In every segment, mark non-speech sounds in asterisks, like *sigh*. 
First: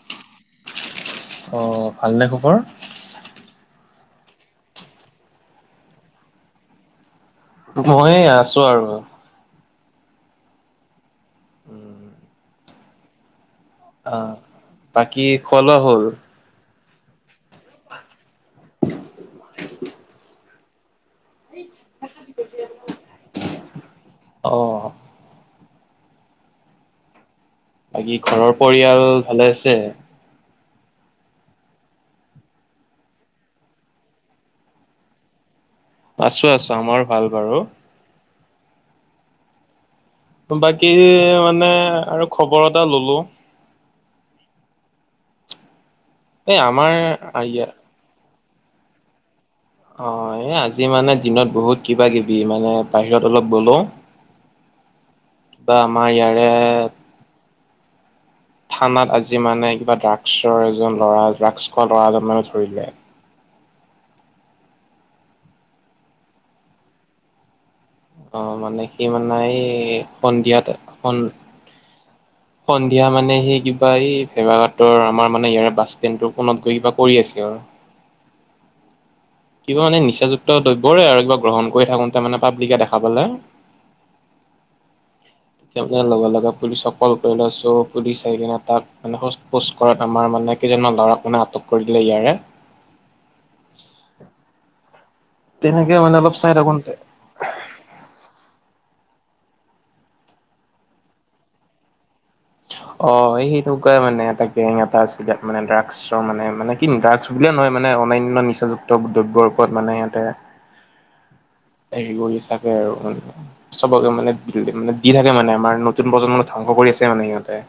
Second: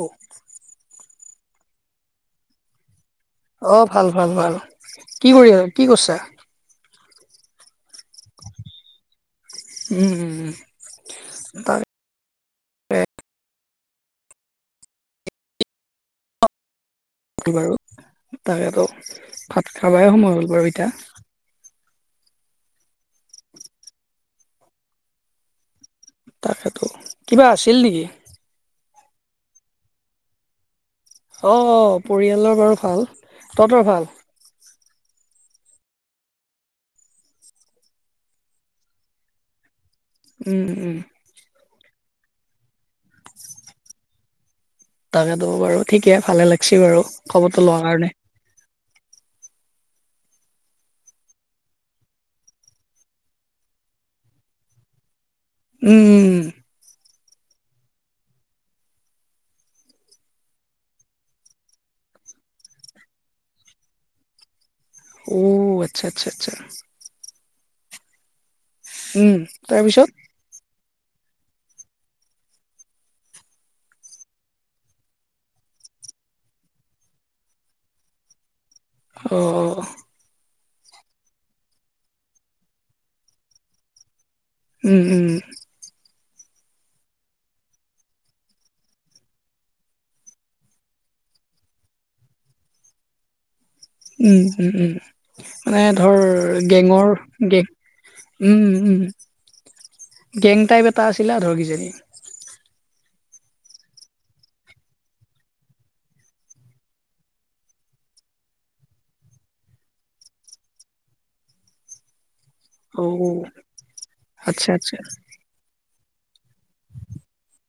অ অ ভালনে খবৰ? অ ভাল ভাল ভাল কি কৰি আ কি কৰছা? মই এ আছো আৰু উম উম উম *inaudible* তাকে আ বাকী খোৱা লোৱা হ'ল? হ'ল বাৰু তাকেতো ভাত খাবাই সময় হ'ল বাৰু এতিয়া *unintelligible* অ তাপাছত ক কিবা আছে বাকী ঘৰৰ পৰিয়াল ভালে আছে? অ অ পৰিয়ালৰ বাৰু ভাল, তহঁতৰ ভাল? আছো আছো আমাৰো ভাল বাৰু উম বাকী উম। মানে আৰু খবৰ এটা ললোঁ তাকেটো বাৰু ঠিকে ভালে এই লাগছে আমাৰ বাৰু খবৰটো ইয়াত লোৱা কাৰণে অ এই আজি মানে দিনত বহুত কিবা-কিবি মানে বাহিৰত অলপ গলুং কিবা আমাৰ উম ইয়াৰে থানাত আজি মানে কিবা ড্ৰাগছৰ এজন ল'ৰা ড্ৰাগছ খোৱা ল'ৰা এজন মানে ধৰিলে। ও আচ্ছা আচ্ছা আচ্ছা অ মানে সি মানে উম এই তাৰপিছত সন্ধিয়াতে সন সন্ধিয়া মানে সেই কিবা এই ভেবাঘাটৰ আমাৰ মানে ইয়াৰে বাছ ষ্টেণ্ডটোত পোনত গৈ কিবা কৰি আছে আৰু অ কিবা মানে নিচাযুক্ত দ্ৰব্যৰে আৰু কিবা গ্ৰহণ কৰি থাকুংতে মানে পাব্লিকে দেখা পালে। উম উম এপিনে লগে লগে পুলিচক ক'ল কৰিলে চ পুলিচ আহিকিনে তাক মানে সোত পুচ ঘৰত আমাৰ মানে কেইজনমান ল'ৰাক মানে আটক কৰি দিলে ইয়াৰে উম উম উম মানে তেনেকে ধৰ অলপ চাই থাকোতে গেঙৰ গেক উম উম উম গেং টাইপ এটা আছিলে আৰু ধৰ কিজানি অ সেই সেনেকুৱাই মান এটা গেং এটা আছিলে মানে ড্ৰাগছৰ মানে মানে ড্ৰাগছ বুলিয়েই নহয় মানে অনান্য নিচাযুক্ত দ্ৰব্যৰ ওপৰত মানে ইহঁতে হেৰি কৰি চাগে অ আৰু চবকে মানে আচ্ছা আচ্ছা মানে দি থাকে মানে আমাৰ ন নতুন প্ৰজন্মক ধ্বংস কৰি আছে মানে সিহঁতে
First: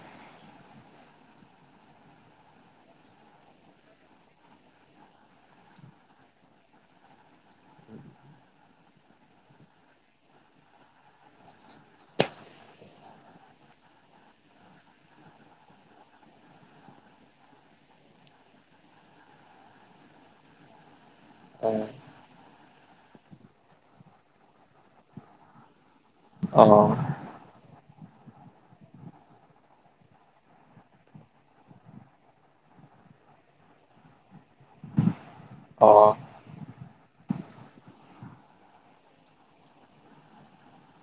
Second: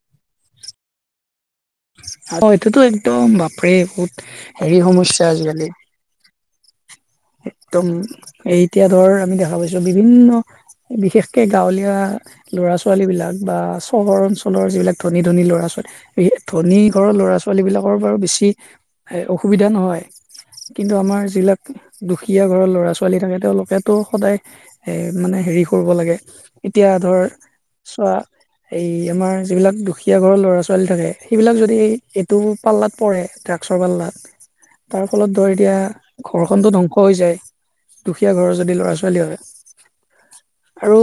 অ এইটোতো একদম বাপৰে বহুত হেৰি সমস্যা আজিকালি একদম এ এতিয়া ধৰ আমি দেখা পাইছো বিভিন্ন বিশেষকে গাঁৱলীয়া ল'ৰা-ছোৱালী বিলাক বা চহৰ অঞ্চলৰ যিবিলাক ধনী ধনী ল'ৰা-ছোৱালী বিশেষ ধনী ঘৰৰ লৰা-ছোৱালী বিলাকৰ বাৰু বেছি অসুবিধা নহয় কিন্তু আমাৰ যিবিলাক দুখীয়া ঘৰৰ ল'ৰা-ছোৱালী থাকে তেওঁলোকেতো সদায় এ মানে হেৰি কৰব লাগে অ এতিয়া ধৰ চৱা এই আমাৰ যিবিলাক দুখীয়া ঘৰৰ ল'ৰা-ছোৱালী থাকে সেইবিলাক যদি এইটো পাল্লাত পৰে, তাক *unintelligible* ড্ৰাগছৰ পাল্লাত। তাৰ ফলত ধৰ এতিয়া অ ঘৰখনটো ধং *unintelligible* ধ্বংস হৈ যায়। দুখীয়া ঘৰৰ যদি ল'ৰা-ছোৱালী হয়। *unintelligible* আৰু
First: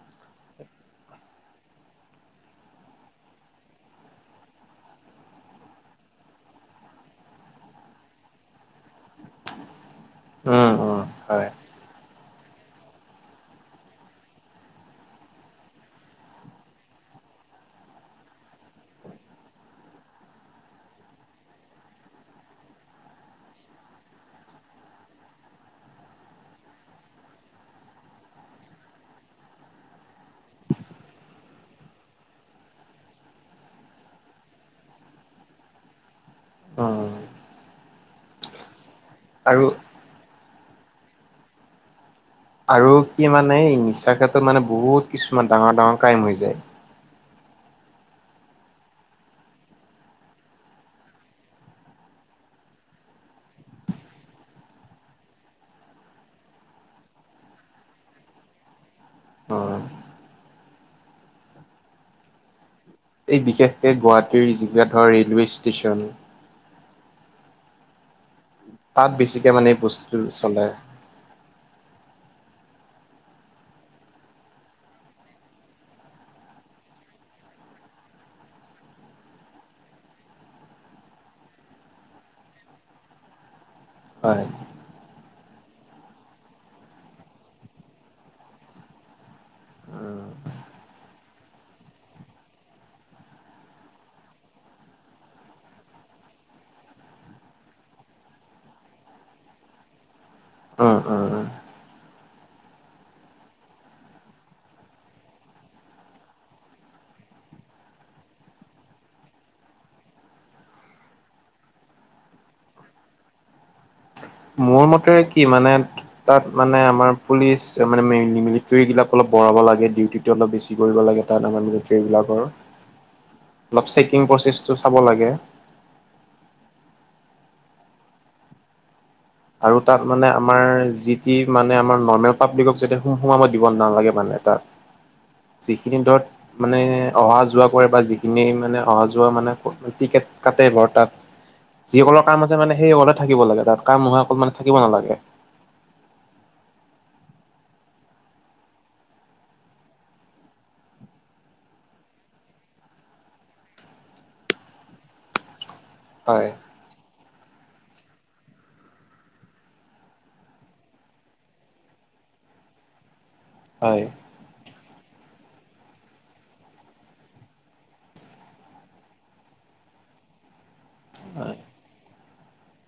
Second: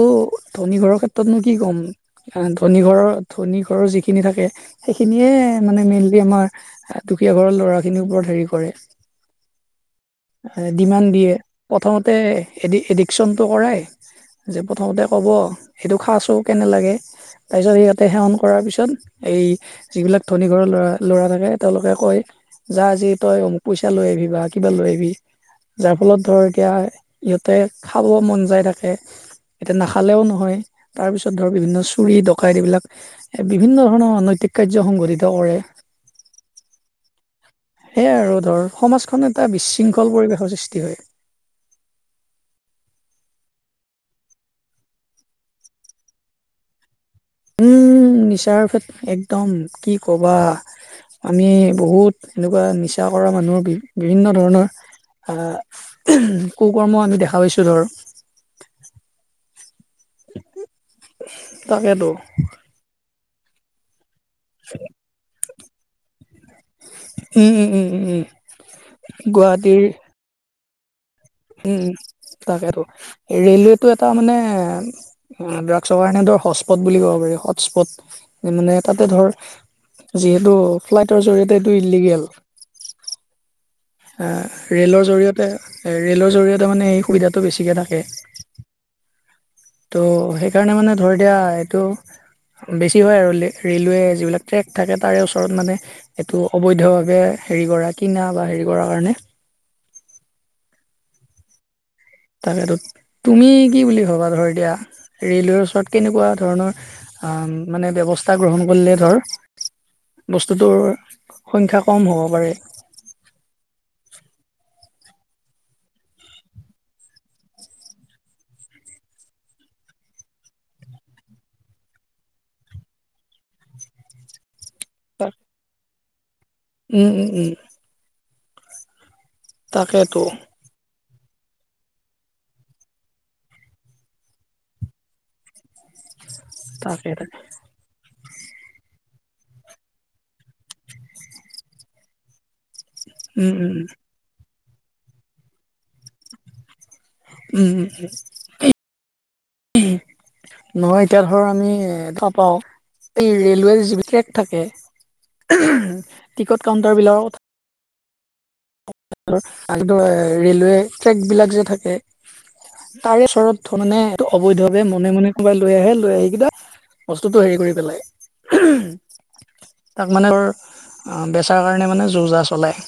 ধনী ঘৰৰ ক্ষেত্ৰতনো কি ক'ম। *inaudible* আহ *unintelligible* ধনী ঘৰৰ, ধনী ঘৰৰ যিখিনি থাকে সেইখিনিয়ে মানে মেইনলি আমাৰ আহ দুখীয়া ঘৰৰ ল'ৰাখিনি ওপৰত হেৰি কৰে। *unintelligible* উম উম ডিমাণ্ড দিয়ে। হয় প্ৰথমতে এডি-এডিকশ্বণটো কৰাই *inaudible* যে প্ৰথমতে ক'ব এইটো খা চোন কেনে লাগে। *unintelligible* তাৰ পিছত সিহঁতে সেৱন কৰাৰ পিছত এই *unintelligible* যিবিলাক ধনী ঘৰৰ ল'ৰা-ল'ৰা থাকে তেওঁলোকে কয় *inaudible* যা আজি তই অমুক পইচা লৈ আহিবি বা কিবা লৈ আহিবি। *unintelligible* যাৰ ফলত ধৰ এতিয়া ইহঁতে খাব মন যায় থাকে। *unintelligible* এতিয়া নাখালেও নহয়। তাৰ পিছত ধৰ বিভিন্ন চুৰি, ডকাইত এইবিলাক *inaudible* এ *unintelligible* বিভিন্ন ধৰণৰ অনৈতিক কাৰ্য সংঘটিত কৰে। অঁ। সেয়াই আৰু ধৰ সমাজখন এটা আৰু বিশৃংখল পৰিৱেশৰ সৃষ্টি হয়। *inaudible* আৰু কি মানে এই নিচাৰ ক্ষেত্ৰত মানে বহুত কিছুমান ডাঙৰ-ডাঙৰ ক্ৰাইম হৈ যায়। *inaudible* উম! নিচাৰ ক্ষেত্ৰত একদম কি কবা। *unintelligible* আমি বহুত এনেকুৱা নিচা কৰা মানুহৰ *unintelligible* বি-বিভিন্ন ধৰণৰ আহ *unintelligible* কু-কৰ্ম আমি দেখা পাইছোঁ ধৰ। অঁ *inaudible* *unintelligible* তাকেতো। এই বিশেষকে গুৱাহাটীৰ *unintelligible* ধৰ ৰেলৱেই ষ্টেচন। *inaudible* উম-উম-উম-উম-উম। *inaudible* তাত বেছিকে মানে বস্তুটো চলে। *inaudible* উম-উম তাকেতো। ৰেলৱেটো এটা মানে *unintelligible* উম *unintelligible* ড্ৰাগছৰ কাৰণেটো হস্পট বুলি কব পাৰি, হটস্পট মানে তাতে ধৰ *inaudible* যিহেতু ফ্লাইটৰ জৰিয়তে এইটো ইল্লিগেল। *unintelligible* হয় আহ *inaudible* ৰে'লৰ জৰি়য়তে, ৰে'লৰ জৰিয়তে মানে এই সুবিধাটো বেছিকে থাকে। ত' উম সেইকাৰণে মানে ধৰ দিয়া এইটো *unintelligible* বেছি হয় আৰু লে-ৰে'লৱে যিবিলাক ট্ৰেক থাকে তাৰে ওচৰত মানে *inaudible* এইটো অবৈধভাৱে হেৰি কৰা, কিনা বা হেৰি কৰা কাৰণে। *inaudible* অঁ-অঁ-অঁ। *inaudible* তাকেতো। তুমি কি বুলি ভাবা ধৰ এতিয়া ৰেলৱেৰ ওচৰত কেনেকুৱা ধৰণৰ *unintelligible* আহ *unintelligible* মানে ব্যৱস্থা গ্ৰহণ কৰিলে ধৰ বস্তুটোৰ সংখ্যা কম হ'ব পাৰে। *unintelligible* মোৰ মতে কি মানে তাত মানে আমাৰ পুলিচ মানে *unintelligible* মিলিত্ৰিবিলাক অলপ বঢ়াব লাগে ডিউটিত। ডিউটি অলপ বেছি কৰিব লাগে, তাত আমাৰ মিলিত্ৰী বিলাকৰ অলপ চেকিং প্ৰচেছটো *unintelligible* চাব লাগে। *inaudible* উম-উম-উম। আৰু তাত তাকেতো মানে আমাৰ যি *inaudible* যি মানে আমাৰ নৰ্মেল পাব্লিকক যাতে সো-সোমাব দিব নালাগে মানে তাত। *unintelligible* যিখিনি ধৰ মানে তাকে তাকে অহা-যোৱা কৰে বা যি *unintelligible* এনেই মানে অহা-যোৱা মানে টিকেট কাটে বৰ তাত যিসকলৰ কাম আছে মানে সেই সকলে *unintelligible* থাকিব উম, লাগে উম, তাত কাম নোহোৱা অকণমান থাকিব নালাগে। উম, উম, উম, উম, উম। নহয় এতিয়া ধৰ আমি এ, দেখা পাওঁ। এই ৰেলৱে যিব ট্ৰেক থাকে। হয় টিকট কাউন্টাৰ বিলাকত আৰু তোমাৰ ৰেলৱে ট্ৰেক বিলাক যে থাকে, তাৰে ওচৰত ঠো মানে হয় ত, অবৈধভাৱে মনে মনে কোনবাই লৈ আহে লৈ আহি কিদা বস্তুটো হেৰি কৰি পেলাই তাক মানে আ, হয় বেচাৰ কাৰণে মানে যো যা চলায়।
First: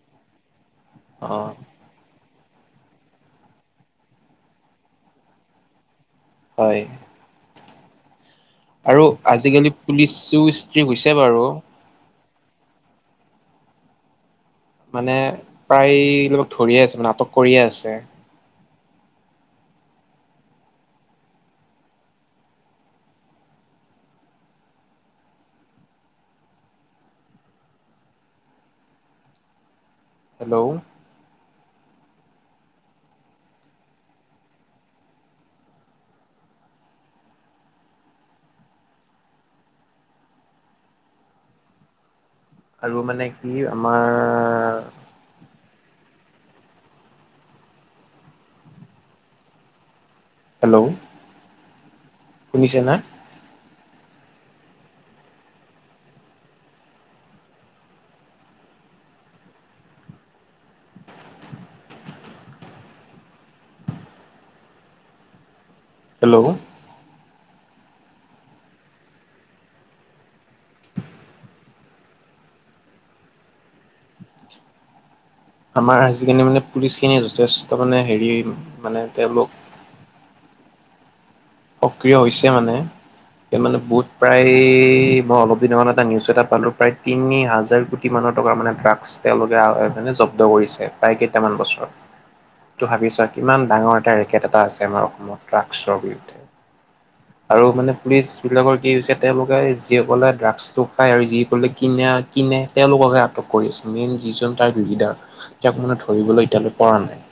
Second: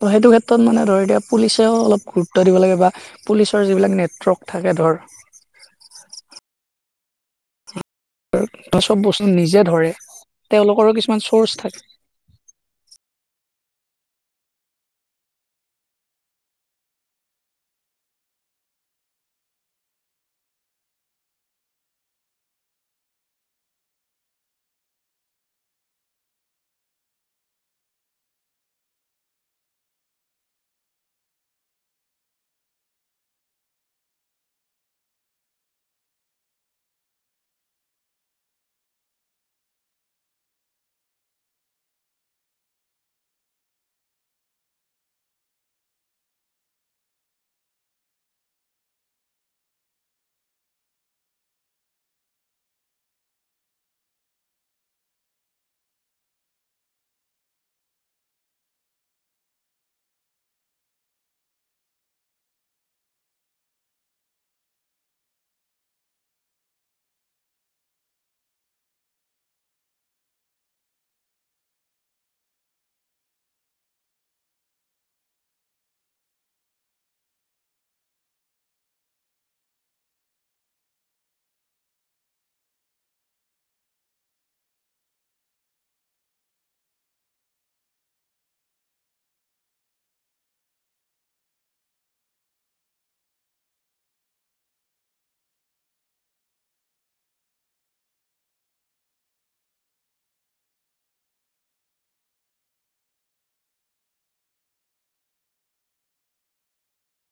ত' সেইটো ক্ষেত্ৰত মানে ধৰ এতিয়া অ পুলিচেও অলপ গুৰু গুৰত্ব দিব লাগে বা পুলিচৰ যিবিলাক নেটৱৰ্ক থাকে ধৰ হয় আৰু চব বস্তু নিজে আজিকালি ধৰে পুলিচো ষ্ট্ৰিক তেওঁলোকৰো হৈছে কিছুমান বাৰু চৰ্চ থাকে মানে প্ৰায় লগ ধৰিয়ে আছে নাটক কৰিয়ে আছে। হেল্ল' আৰু মানে কি আমাৰ হেল্ল' শুনিছে না *unintelligible* হেল্ল' আমাৰ আজিকালি মানে পুলিচখিনি যথেষ্ট মানে হেৰি মানে তেওঁলোক সক্ৰিয় হৈছে মানে মানে বহুত প্ৰায় মই অলপ দিনৰ আগতে এটা নিউজ এটা পালো প্ৰায় তিনি হাজাৰ মানৰ টকাৰ মানে ড্ৰাগছ তেওঁলোকে আহ মানে জব্দ কৰিছে প্ৰায় কেইটামান বছৰত তটো ভাবিছোৱা কিমান ডাঙৰ এটা ৰেকেট এটা আছে আমাৰ অসমত ট্ৰাগছৰ বিৰুদ্ধে আৰু মানে পুলিচ বিলাকৰ কি হৈছে তেওঁলোকে যিসকলে ড্ৰাগছটো খায় আৰু যিসকলে কিনে কিনে তেওঁলোককহে আটক কৰি আছে মেইন যিজন ট্ৰাক লিডাৰ তেওঁক মানে ধৰিবলৈ এতিয়ালৈ পৰা নাই।